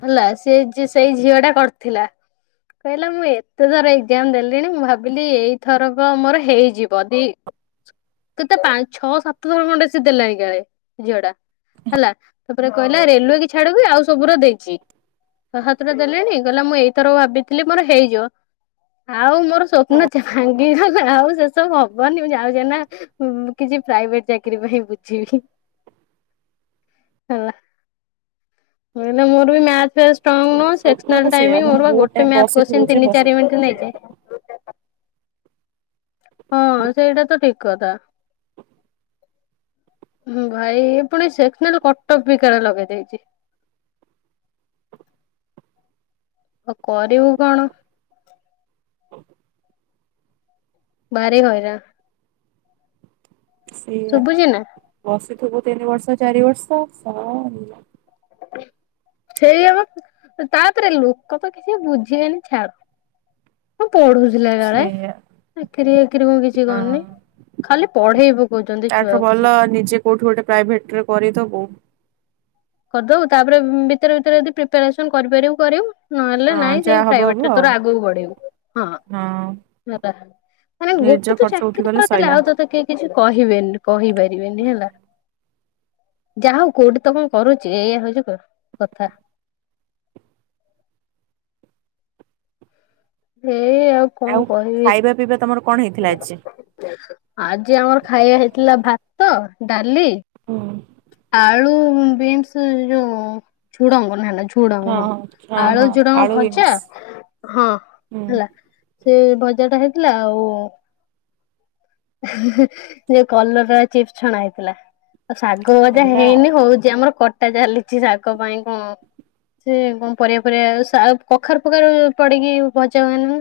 ହେଲା ସେଇ ଯେ ସେଇ ଝିଅ ଟା କରିଥିଲା। କହିଲା ମୁଁ ଏତେ ଥର ଏକ୍ଜାମ ଦେଲିଣି ମୁଁ ଭାବିଲି ଏଇଥରକ ମୋର ହେଇଯିବ ଦି କେତେ ପାଞ୍ଚ ଛଅ ସାତ ଥର ଖଣ୍ଡେ ସେ ଦେଲାଣି କାଳେ ଝିଅ ଟା ହେଲା। ତାପରେ କହିଲା ରେଲୱେ କୁ ଛାଡିକି ଆଉ ସବୁରା ଦେଇଚି। ଛ ସାତଟା ଦେଲେଣି କହିଲା ମୁଁ ଏଇଥର ଭାବିଥିଲି ମୋର ହେଇଯିବ। ଆଉ ମୋର ହଁ ସ୍ୱପ୍ନଛ ଭାଙ୍ଗି ଆଉ ସେସବୁ ହବନି ମୁଁ ଯାଉଚି ଏଇନା କିଛି ପ୍ରାଇଭେଟ ଚାକିରୀ ପାଇଁ ବୁଝିବି। ହେଲା ଏଇନା ମୋର ବି ମାଥ ଆସ ଶୁଣୁନୁ ସତରେ ସେକ୍ସନାଲ ସେଇଆ ଟାଇମ ମାନେ ମୋରପା ବହୁତ ଗୋଟେ ଟାଇମ ମ୍ୟାଥ ବସିଥିବୁ କୋଶଚିନି ଯେ ତିନି ଚାରି ବସିଥିବୁ ମିନିଟ ନେଇଯାଏ। ହଁ ସେଇଟା ତ ଠିକ କଥା। ଭାଇ ପୁଣି ସେକ୍ସନାଲ କଟକ ପିକାର ଲଗେଇ ଦେଇଛି। ଓ କରିବୁ କଣ? ବାରି ହଇରା ସେଇଆ ଶୁଭୁଛି ନା ବସିଥିବୁ ତିନି ବର୍ଷ ଚାରି ବର୍ଷ ସରିଲା। ସେଇଆ ବା ତାପରେ ଲୋକ ତ କିଛି ବୁଝିବେନି ଛାଡ। ମୁଁ ପଢୁଥିଲା କାଳେ? ସେଇଆ ଚାକିରି ଆକିରି ମୁ କିଛି ହଁ କରୁନି। ଖାଲି ପଢେଇ ପକଉଛନ୍ତି ଛୁଆକୁ। କେଉଠୁ ଗୋଟେ ପ୍ରାଇଭେଟରେ କରିଦବୁ। କରିଦବୁ ତାପରେ ଭିତରେ ଭିତରେ ଯଦି ପ୍ରିପାରେସନ କରିପାରିବୁ କରିବୁ। ନହେଲେ ହଁ ନାଇଁ ସେଇ ଯାହା ହବ ହବ ପ୍ରାଇଭେଟରେ ଆଉ ତର ଆଗକୁ ବଢେଇବୁ ହଁ। ନ ମାନେ ନିଜ ଗୋଟେ ତ ଖର୍ଚ୍ଚ ଚାକିରି ଉଠିଗଲେ କରଦେଲେ ସଇଲା। ଆଉ ତତେ କିଏ କିଛି କହିବେନି କହିପାରିବେନି ହେଲା। ଯା ହଉ କୋଉଠି ତ କ କରୁଛି ଏଇଆ ହଉଛି କ କଥା। ଏଇ ଆଉ କଣ କହିବି। ଖାଇବା ପିଇବା ତମର କଣ ହେଇଥିଲା ଆଜି? ଆଜି ଆମର ଖାଇବା ହେଇଥିଲା ଭାତ ଡାଲି ହୁଁ। ଆଳୁ ବିନ୍ସ ଯୋଉ ଝୁଡଙ୍ଗ ନା ନା ଝୁ ଝୁଡଙ୍ଗ ହଁ ହଁ ଆଳୁ ହଁ ଜୁଡଙ୍ଗ ଆଳୁ ଭଜା ବିନ୍ସ ହଁ ହୁଁ ହେଲା। ସେ ଭଜା ଟା ହେଇଥିଲା। ଆଉ ହୁଁ ହୁଁ ଏଇ କଲରା ଚିପ୍ସ ଛଣା ହେଇଥିଲା। ଆଉ ଶାଗ ଭଜା ହେଲା ଆଉ ହେଇନି ହଉ ଚି ଆମର କଟା ଚାଲିଛି ଶାଗ ପାଇଁ କଣ? ସେ କଣ ପରିବା ଫରିବା ଆଉ କଖାରୁ ଫକାରୁ ପ୍ରକାର ପଡିକି ଭଜାହୁଏନିନା।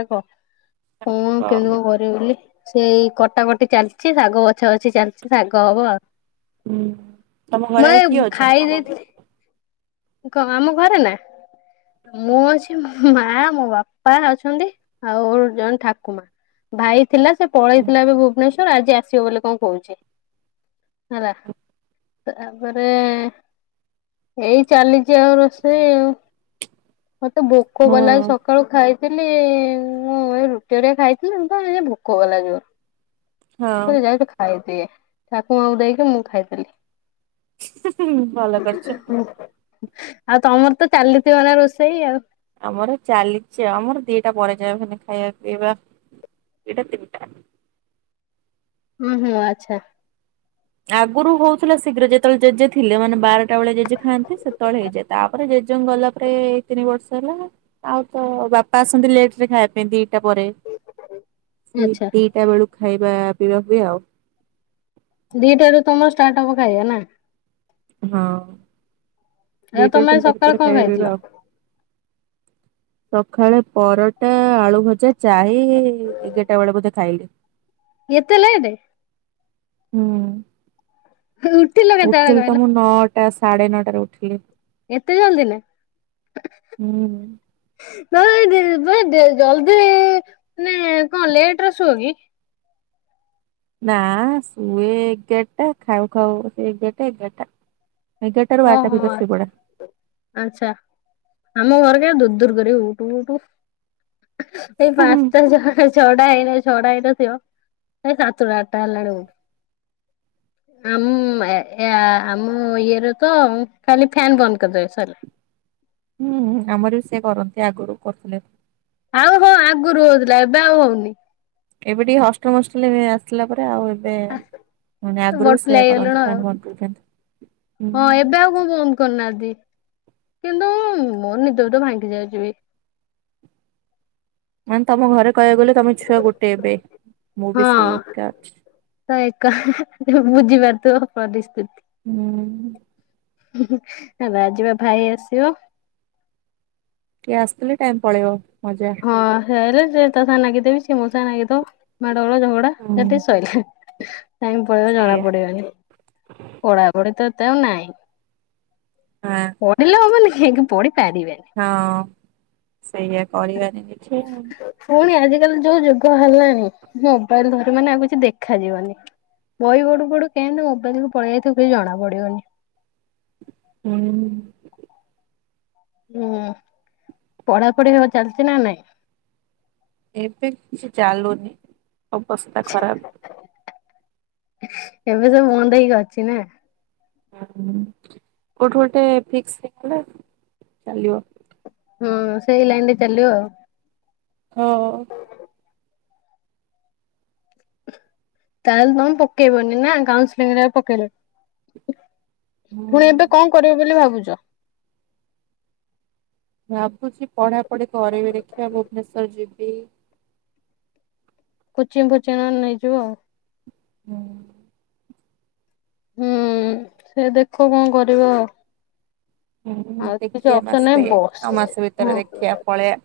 ଆ‌ କ କେମିତି କଣ କରିବି ବୋଲି? ସେଇ କଟାକଟି ଚାଲିଛି ଶାଗ ବଛା ବଛି ଚାଲିଛି ଶାଗ ହବ ଆଉ। ହୁଁ ତମ ଘରେ ମୁଁ ଆଉ ଏଇ କିଏ ଅଛନ୍ତି ଖାଇ ତମ ଦେଇଥିଲି। କ ଆମ ଘରେ ନା। ମୁଁ ଅଛି ମୋ ମା ମୋ ବାପା ଅଛନ୍ତି ଆଉ ଜଣେ ଠାକୁ ମା। ଭାଇ ଥିଲା ସେ ପଳେଇଥିଲା ଏବେ ଭୁବନେଶ୍ଵର ଆଜି ଆସିବ ବୋଲି କଣ କହୁଛି। ହେଲା ତାପରେ ଏଇ ଚାଲିଛି ଆଉ ରୋଷେଇ ଆଉ ମତେ ଭୋକ ହୁଁ କଲା ବି ସକା ସକାଳୁ ଖାଇଥିଲି ମୁଁ ଏଇ ରୁଟି ହେରିକା ଖାଇଥିଲି ତ ଭୋକ କଲା ଯୋର। ହଁ ମୁଁ ଯାଇକି ଖାଇଦିଏ ଠାକୁ ମା କୁ ଦେଇକି ମୁଁ ଖାଇଦେଲି। ଭଲ କରିଛ। ଆଉ ତମର ତ ଚାଲିଥିବ ଏନା ରୋଷେଇ ଆଉ। ଆମର ଚାଲିଛି ଆମର ଦିଟା ପରେ ଯା ଖାଇବା ପିଇବା ଦିଟା ତିନିଟା। ହୁଁ ହୁଁ ଆଚ୍ଛା। ଆଗରୁ ହଉଥିଲା ଶୀଘ୍ର ଯେତେବେଳେ ଜେଜେ ଥିଲେ ମାନେ ବାରଟା ବେଳେ ଜେଜେ ଖାନ୍ତି ସେତେବେଳେ ହେଇଯାେ ତାପରେ ଜେଜେଙ୍ଗ ଗଲା ପରେ ଏ ତିନି ବର୍ଷ ହେଲା। ଆଉ ତ ବାପା ଆସନ୍ତି ଲେଟ ରେ ଖାଇବା ପାଇଁ ଦିଟା ପରେ। ସେଇ ଆଚ୍ଛା ଦିଟା ବେଳକୁ ଖାଇବା ପିଇବା ହୁଏ ଆଉ। ଦିଟା ରୁ ତମର ଷ୍ଟାର୍ଟ ହବ ଖାଇବା ନା। ହଁ। ଆଉ ଦଟରୁ ତମେ ତିନିଟା ସକାଳୁ ଭିତାର କଣ ଖାଇବା ଖାଇଥିଲ ପିଇବା ଆଉ ସକାଳେ ପରଟା ଆଳୁ ଭଜା ଚାହି ଏଗାରଟା ବେଳେ ବୋଧେ ଖାଇଲି। ଏତେ ଲେଟ ହୁଁ, ଉଠିଲ କେତେବେଳେ ଉଠିଲି କହିଲ ତ ମୁଁ ନଅଟା ସାଡେ ନଅଟାରେ ଉଠିଲି। ଏତେ ଜଲଦି ନା? ହୁଁ। [inaudible] ଜଲଦି ମାନେ କଣ ଲେଟ୍ ରେ ଶୁଅ କି? ନା ଶୁଏ ଏଗାର ଟା, ଖାଉ ଖାଉ ସେ ଏଗାରଟା ଏଗାରଟା। ଏଗାରଟା ରୁ ବାରଟା ଓହୋ ଭିତରେ ଆଚ୍ଛା ଶୁଇପଡ଼େ। ଆଚ୍ଛା, ଆମ ଘର ଯା ଦୁର୍ ଦୁର୍ କରିବେ ଉଠୁ ଉଠୁ। ସେଇ ହୁଁ ପାନ୍ସଟା ଛଅଟା ହେଇନ ଛଅଟା ହେଇନଥିବ, ଏ ସାତଟା ଆଟା ହେଲାଣି ଉଠୁ। ଆମ୍ ଏ, ଏ, ଆ, ଆମ ଇଏର ତ ଖାଲି ଫ୍ୟନ୍ ବନ୍ଦ କରିଦେବେ ସରଲା। ହୁଁ, ହଁ, ଆମର ବି ସେ କରନ୍ତି ଆଗରୁ କରୁଥିଲେ। ଆଉ ହଁ ଆଗୁରୁ ହଉଥିଲା ଏବେ ଆଉ ହଉନି। ଏବେ ଟିକେ ହଷ୍ଟଲ୍ ମଷ୍ଟେଲ୍ ରେ ଆସିଲା ପରେ ତ ଆଉ ଏବେ ଆ ମାନେ ଆଗରୁ ବି ବଟୁଲା ସେୟା ହେଇଗଲୁଣୁ କରନ୍ତି ଆଉ। ଫ୍ୟାନ୍ ବନ୍ଦ କରିଦିଅନ୍ତି। ହୁଁ,। କିଏ ବି ଏମ୍ କରନାହାନ୍ତି। କିନ୍ତୁ ମୋର ନିଦ ବି ତ ଭାଙ୍ଗି ଯାଉଚି ବି। ମାନେ ତୋମ ଘରେ କହିବାକୁ ଗଲେ ତୋମେ ଛୁଆ ଗୋଟେ ଏବେ। ମୁଁ ବି ସେଇ ହଁ ଏକା ଅଛି। ତ ଏକା ତ ବୁଝି ପାରୁଥିବ ପରିସ୍ତିତ୍। ହୁଁ। ହେ ନା ଆଜି ବା ଭାଇ ଆସିବ। କିଏ ଆସିଥିଲି ଟାଇମ୍ ପଳେଇବ, ମଜା। ହଁ ସିଏ ଆଇଲେ ସେ ତା ସାଙ୍ଗରେ ନାଗିଥିବି, ସିଏ ମୋ ସାଙ୍ଗେ ନାଗିଥବ, ମାଡଗୋଳ ଝଗ ହୁଁ ଡାଶସେଠି ଶୋଇଲା ଟାଇମ୍ ପଳେଇବ ଜଣା ସେଇଆ ପଡିବନି। ପଢାପଢି ତ ଏତେ ଆଉ ନାଇଁ। ହଁ। ପଢିଲେ ହବନିକି [inaudible] ପଢି ପାରିବେନି। ହଁ ସେଇଆ କରିବାନି ବି। [inaudible] ଫୁଣି ଆଜିକାଲି ଯୋଉ ଯୁଗ ହେଲାଣି ମୋବାଇଲ୍ ଧରିବୁ ମାନେ ଆଉ କିଛି ଦେଖାଯିବନି। ବହି ପଢୁ ପଢୁ କେମତି ମୋବାଇଲ୍ କୁ ପଳିଆଇଥିବୁ କିଛି ଜଣା ପଡିବନି। ହୁଁ। ପଢାପଢି ହଁ ଚାଲିଚି ନା ନାଇଁ? ଏବେ କିଛି ଚାଲୁନି, ଅବସ୍ତା ଖରାପ। ଏବେ ସବୁ ବନ୍ଦ ହେଇକି ଅଛି ନା? ହଁ କୋଉଠୁ ଗୋଟେ ଫିକ୍ସ ହେଇଗଲେ ଚାଲିବ। ହଁ ସେଇ ଲାଇନ ରେ ଚାଲିବ। ହଁ। ତାହେଲେ ତୋମେ ପକେଇବନି ନା କାଉସିଲିଂ ରେ ଆଉ ପକେଇଲ ଫୁଣି ହୁଁ ଏବେ କଣ କରିବ ବୋଲି ଭାବୁଛ? ଭାବୁଛି ପଢାପଢି କରିବି ଦେଖିଆ ଭୁବନେଶ୍ଵର ଯିବି। କୋଚିଙ୍ଗ ଫୋଚିଙ୍ଗ ନନେ ନେଇଯିବ। ହଁ। ହୁଁ, ସେ ଦେଖ କଣ କରିବ। ହୁଁ, ଆଉ କିଛି ଦେଖିଆ ଅପସନ ମାସେ ନାହିଁ ବସ୍ ଆଉ ମାସ ହଁ ଭିତରେ ଦେଖିଆ ପଳେଇଆ।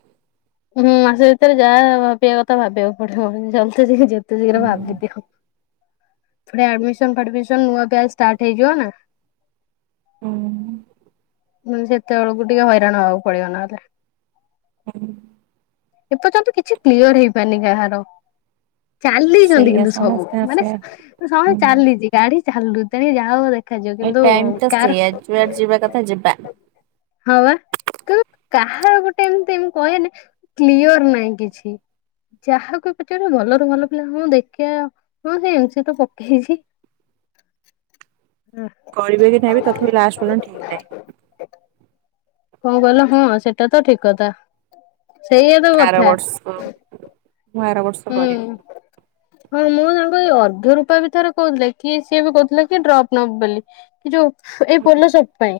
ହୁଁ, ମାସେ ଭିତରେ ଯାହା ଭାବିବା କଥା ଭାବିବାକୁ ପଡିବ ହେଲେ ଜଲଦି ଜଲଦି ଯେ ତେ ଶୀଘ୍ର ହୁଁ ଭାବିଦିଅ ଫେର୍ ଆଡମିସନ୍ ଫାଡମିସନ୍ ନୂଆ ବ୍ୟାଜମଚ୍ ଷ୍ଟାର୍ଟ ହେଇଯିବ ନା। ହଁ। ନନେ ସେତେବେଳକୁ ଟିକେ ହଇରାଣ ହବାକୁ ପଡିବ ନହେଲେ। ହଁ। ଏପର୍ଯ୍ୟନ୍ତ କିଛି କ୍ଲିୟର୍ ହେଇପାରନି କାହାର। ଚାଲିଛନ୍ତି ସେଇଆ କିନ୍ତୁ ସବୁ, ସମସ୍ତଙ୍କ ମାନେ ସେଇଆ। ସହେ ହୁଁ ଚାଲିଚି। ଗାଡି ଚାଲୁ ତେଣିକି ଯାହା ହବ ଦେଖାଯିବ। ଏ କିନ୍ତୁ ଟାଇମ ତ ସେଇଆ ଯୁଆଡେ କାର ଯିବା କଥା ଯିବା। ହଁ ବା। କିନ୍ତୁ କାହାର ଗୋଟେ ଏମତି ମୁଁ କହେନି କ୍ଲିଅର ନାହିଁ କିଛି। ଯାହାକୁ ପଚାରିବୁ ଭଲରୁ ଭଲ ପିଲା ମୁ ଦେଖିଆ। ହଁ ସେ ଏମିତି ତ ପକେଇଛି। କରିବେ କି ନାହିଁ ବି ତଥାପି ଲାଷ୍ଟ ପର୍ଯ୍ୟନ୍ତ ଠିକ୍ ନାହିଁ। କଣ କହିଲ ହଁ ସେଟା ତ ଠିକ୍ କଥା। ସେଇଆ ତ ଆର କଥା ବର୍ଷ। ମୁଁ ଆର ବର୍ଷ ହୁଁ। କରିବି। ହଁ ମୁଁ ତାଙ୍କ ଏଇ ଅର୍ଘ୍ୟ ରୂପା ବିଥରେ କହୁଥିଲେ କି ସିଏ ବି କହୁଥିଲେ କି ଡ୍ରପ୍ ନବ ବୋଲି। କି ଯୋଉ ଏଇ ପୋଲ ସୋପ୍ ପାଇଁ।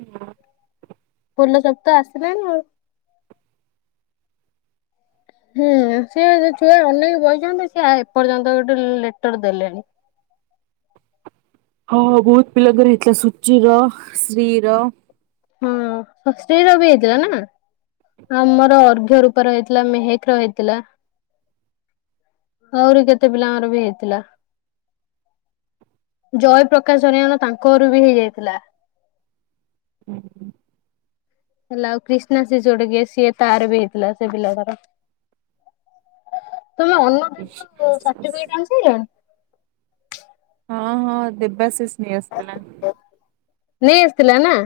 ହଁ। ପୋଲ ସୋପ୍ ତ ଆସିଲାଣି ଆଉ। ହୁଁ ସେ ଛୁଆ ଅନେଇ ବଇ ଛନ୍ତି ସିଏ ଏପର୍ଯ୍ୟନ୍ତ ଗୋଟେ ଲେଟର ଦେଲେନି। ହଁ ବୋହୁତ୍ ପିଲାଙ୍କର ହେଇଥିଲା ସୂଚୀର ଶ୍ରୀ ର ହଁ ଶ୍ରୀ ର ବି ହେଇଥିଲା ନା? ଆମର ଅର୍ଘ୍ୟ ରୁ କରା ହେଇ ଥିଲା ମେହେକ ର ହେଇ ଥିଲା। ଆହୁରି କେତେ ପିଲାଙ୍କମର ବି ହେଇଥିଲା। ଜୟ ପ୍ରକାଶ ହେରିଆଙ୍କର ତାଙ୍କ ଘରୁ ବି ହେଇଯାଇଥିଲା। ହୁଁ। ହେଲା ଆଉ କ୍ରିଷ୍ଣା ସେ ଝିଅ ଟି କିଏ ତାର ବି ହେଇଥିଲା ସେ ପିଲାର ତମେ ଅନ୍ନ [unintelligible] ଶ୍ରୀର ସାର୍ଟିଫିକେଟ୍ ଆଣିସାରିଲଣି? ହଁ ହଁ ଦେବାଶିସ୍ ନେଇ ଆସିଥିଲା। ନେଇ ଆସିଥିଲା ନା।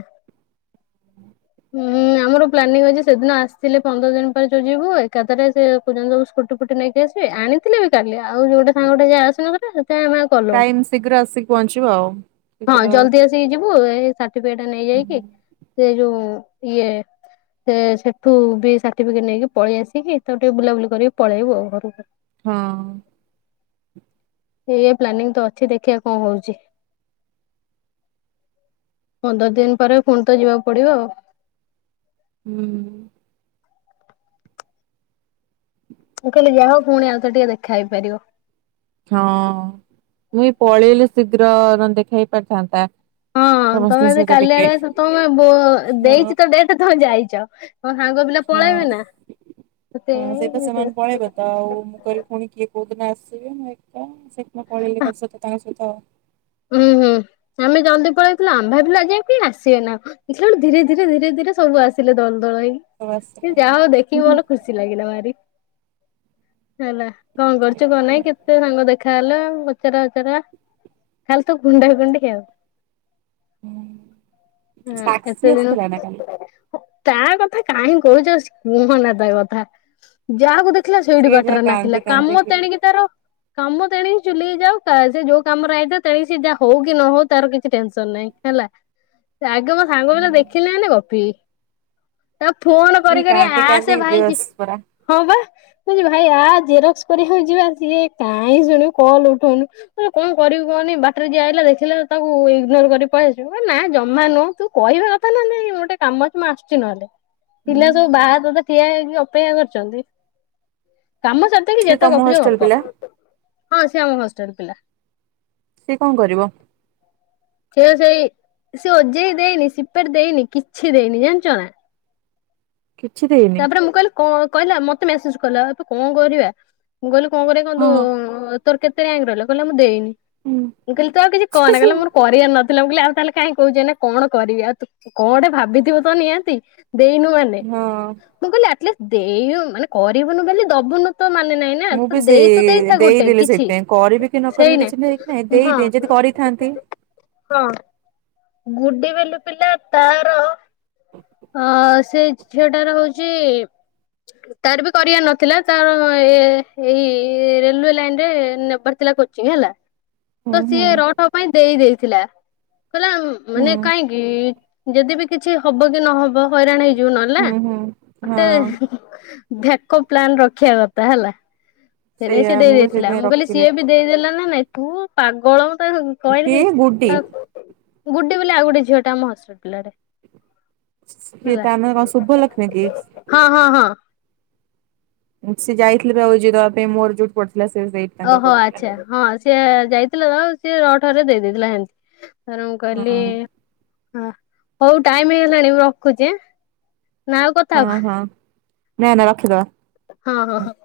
ହୁଁ ଆମର ପ୍ଲାନିଂ ଅଛି ସେଦିନ ଆସିଥିଲେ ପନ୍ଦର ଦିନ ପାଇଁ ତ ଯିବୁ ଏକାଥରେ ସେ କହୁଛନ୍ତି ସ୍କୁଟି ଛୁଟି ନେଇକି ଆସିବେ, ଆଣିଥିଲେ ବି କାଲି ଆଉ ଗୋଟେ ସାଙ୍ଗ ଟେ ସେ ଆସିବ କହିଲେ ସେଥିପାଇଁ ଆମେ କଲୁନୁ। ଟାଇମ୍ ଶୀଘ୍ର ଆସିକି ପହଞ୍ଚିବ ଆଉ। ହଁ ଶୀଘ୍ର ଜଲ୍ଦି ଆସିକି ଯିବୁ, ଏଇ ସାର୍ଟିଫିକେଟ୍ ହୁଁ, ନେଇଯାଇକି ସେ ଯୋଉ ଇଏ ସେ ସେଠୁ ବି ସାର୍ଟିଫିକେଟ୍ ନେଇକି ପଳେଇ ଆସିକି ତ ଟିକେ ବୁଲାବୁଲି କରିକି ପଳେଇବୁ ଆଉ ଘରକୁ। ହଁ। ଏୟା ପ୍ଲାନିଂ ତ ଅଛି ଦେଖିବା କଣ ହୋଉଛି। ପନ୍ଦର ଦିନ୍ ପରେ ଫୁଣି ତ ଯିବାକୁ ପଡିବ ଆଉ। ହୁଁ। ହ ମୁଁ କହିଲି ଯାହା ହୋଉ ଫୁଣି ଆଉ ଥରେ ଟିକେ ଦେଖା ହେଇପାରିବ। ହଁ ମୁଇଁ ପଳେଇଲି ଶୀଘ୍ର ନ ଦେଖା ହେଇ ପାରିଥାନ୍ତା। ହଁ ତମେ ସମସ୍ତଙ୍କ ଜଦୀ ସହିତ କାଲି ଟିକେ ଆଡେ ଆସିବ ତମେ ବୋ ହଁ ଦେଇଛି ତ ଡେଟ୍ ତମେ ଯାଇଛ। ତମ ସାଙ୍ଗ ପିଲା ହଁ। ପଳେଇବେନା? କେତେ ହଁ ସେଇପା ସେ ସେମାନେ ପଳେଇବେ ତ ଆଉ ମୁଁ କହିଲି ଫୁଣି କିଏ କୋଉ ଦିନ ଆସିବେ, ମୁଁ ଏକା ସେ ଦିନ ପଳେଇଲେ ତା ସହିତ ତାଙ୍କ ସହିତ ଉୁଁ ହୁଁ ଆମେ ଜଲ୍ଦି ପଳେଇଥିଲୁ, ଆମ୍ ଭାବିଲୁ ଆଜି ଆଉ କେହି ଆସିବେନି ନା କ ଦେଖିଲ ବେଳୁ ଧୀରେ, ଧୀରେ, ଧୀରେ, ଧୀରେ ସବୁ ଆସିଲେ ଦଳ ଦଳ ସବୁ ହେଇକି। ଆସିଥିଲେ। ଯାହା ହୋଉ ହୁଁ ଦେଖିକି ହୁଁ ମନ ଖୁସି ଲାଗିଲା ଭାରି, ହେଲା। କଣ କରୁଛ, କଣ ଦେଖିଆ ନାହିଁ କେତେ ସାଙ୍ଗ ଦେଖା ହେଲା ପଚରା ଉଚରା ଖାଲି ତ କୁଣ୍ଢା କୁଣ୍ଡି ଆଉ। ହୁଁ ହୁଁ ସାକ୍ଷୀ ଏତେ ଦିନ ଆସିଥିଲା ନା କାଲି? ତା କଥା କାହିଁ କହୁଛ, ସେ କୁହନା ତା କଥା। ଯାହାକୁ ଦେଖ ଖିଲା, ସେଇଠି ସିଏ ଯା ବାଟରେ ନାଖିଲା, କାନ୍ଦି କାମ କାନ୍ଦିକି ତେଣିକି ତାର କାମ ତେଣିକି ଚୁଲିକି ଯାଉ କା ସେ ଯୋଉ କାମରେ ଆଇଥିଲେ ତେଣିକି ସେ ଯାହା ହୋଉ କି ନ ହୋଉ, ତାର କିଛି ଟେନସନ୍ ନାହିଁ ହେଲା। ସେ ଆଗ ସାଙ୍ଗ ହୁଁ ପିଲା ଦେଖିଲେ ମନେ ଗପିବେ। ତାକୁ ଫୋନ୍ ସିଏ କରି କରି କାନ୍ଦି ଆସେ କାନ୍ଦିକି ଭାଇଜି ବେହୋସ ପରା। ହଁବା। ମୁକୋଉଚି ଭାଇ ଆ ଜେରକ୍ସ୍ କରିବାକୁ ଯିବା ସିଏ କାଇଁ ଶୁଣିବ କଲ୍ ଉଠଉନି କଣ କରିବୁ ମୁକୁହିନି ବାଟରେ ଯିଏଆଇଲା ଦେଖିଲେ ତାକୁ ଇଗ୍ନୋର କରି ପଳେଇ ଆସିବୁ ଏନା ଜମା ନୁହଁ ତୁ କହିବା କଥାନା ନାହିଁ ଗୋଟେ କାମ ମୁଁ ଆସିଚି ନହେଲେ ହୁଁ ପିଲା ସବୁ ବାହାରେ ତତେ ଠିଆ ହେଇକି ଅପେକ୍ଷା କରିଚନ୍ତି କାମ ସେ ସାରିଦେଇକି ସିଏ ଯେତେ ତମ ଗପୁଚୁ ହଷ୍ଟେଲ ପିଲା ଗପ ହଁ ସିଏ ଆମ ହଷ୍ଟେଲ୍ ପିଲା। ସିଏ କଣ କରିବ? ସେଏ ସେଇ ସେଓଜେଇ ଦେଇନି ସିପେଟ୍ ଦେଇନି କିଛି ଦେଇନି ଜାଣିଚନା। କିଛି ଦେଇ ତାପରେ ମୁଁ କହିଲି କ କହିଲା ମତେ ମେସେଜ୍ କଲା ଆତୁ କଣ କରିବା ମୁଁ କହିଲି କଣ କରିବା ହଁ କହନ୍ତୁ ହଁ ତୋର କେତେ ଆଙ୍କ ରହିଲା କହିଲା ମୁଁ ଦେଇନି। ମୁକହିଲି ତୁଆଉ କିଛି କହନା ହୁଁ କହିଲା ମୋର କରିବାର ନ ଥିଲା ମୁକଇଲି ଆଉ ତାହେଲେ କାହିଁ କହୁଚୁ ଏଇନା କଣ କରିବି ଆଉତୁ କଣଟେ ଭାବିଥିବତ ନିହାତି ଦେଇନୁ ମାନେ ହଁ। ମୁଁ କହିଲି ଆଟଲିଷ୍ଟ ଦେଇ ମାନେ କରିବୁନୁ ବୋଲି ଦବୁନୁତ ମାନେ ନାଇଁ ନା ମୁଁ ତୁ ବି ସେ ଦେଇତ ଦେଇଥା ଗୋଟେ ଦେଇଦେଲି କିଛି ସେଇଥିପାଇଁ କରିବି କି ନ କରିବି କିଛି ଠିକ୍ ନାହିଁ କି ନାଇଁ ସେଇନାଇ ହଁ। ଦେଇଦିଏ ଯଦି କରିଥାନ୍ତି। ହଁ। ଗୁଡି ବେଲ ପିଲା ତାର [unintelligible] ହଁ ସେଇ ଝିଅଟାର ହଉଚି ତାରବି କରିବାର ନଥିଲା ତାର ଏ ଏଇ ରେଲୱେ ଲାଇନ୍ ରେ ନବା ଥିଲା କୋଚିଂ ହେଲା। [unintelligible] ତ ହୁଁ ସିଏ ରଠ ପାଇଁ ଦେଇ ଦେଇଦେଇଥିଲା କହିଲା ହୁଁ ମାନେ କାହିଁକି କି ଯଦିବି କିଛି ହବକି ନହବ ହଇରାଣ ହେଇଯିବ ନହେଲେନା ହୁଁ ହୁଁ ମତେ ହଁ ବ୍ୟାକପ ପ୍ଲାନ ରଖିବା କଥା ହେଲା। ସେଇନାଗି ସିଏ ସେଇଆ ମୁଁ ବି ଦେଇଦେଇଥିଲା ସେଇଥିପାଇଁ ମୁଁ କହିଲି ରଖିଥିଲି। ସିଏବି ଦେଇଦେଲାନା ନାଇଁ ତୁ ପାଗଳ ତା କହିଲି କିଏ ଗୁଡି ତାକୁ ଗୁଟ ବୋଲି ଆଉ ଗୋଟେ ଝିଅଟା ଆମ ହସ୍ପିଟାଲରେ। ସିଏ ତାନ କଣ ଶୁଭ ଲକ୍ଷ୍ମିକି? ହଁ ହଁ ହଁ। ସେ ଯାଇଥିଲେ ଆଉ ଯୋଉ ଦବାପାଇଁ ମୋର ଯୋଉି ପଡଥିଲା ସିଏ ସେଇ ଓହୋ ଆଚ୍ଛା ହଁ ସିଏ ଯାଇଥିଲା ଦବାକୁ ସିଏ ରଠରେ ଦେଇଦେଇଥିଲା ହେମି ତାପରେ ହଁ ମୁକହିଲି ହଉ ଟାଇମ୍ ହେଇଗଲାଣି ମୁଁ ରଖୁଛି ଆଁ। ନା ଆଉ କଥା ହଁ ହବ ହଁ ନା ନା ରଖିଦବା। ହଁ ହଁ ହଁ।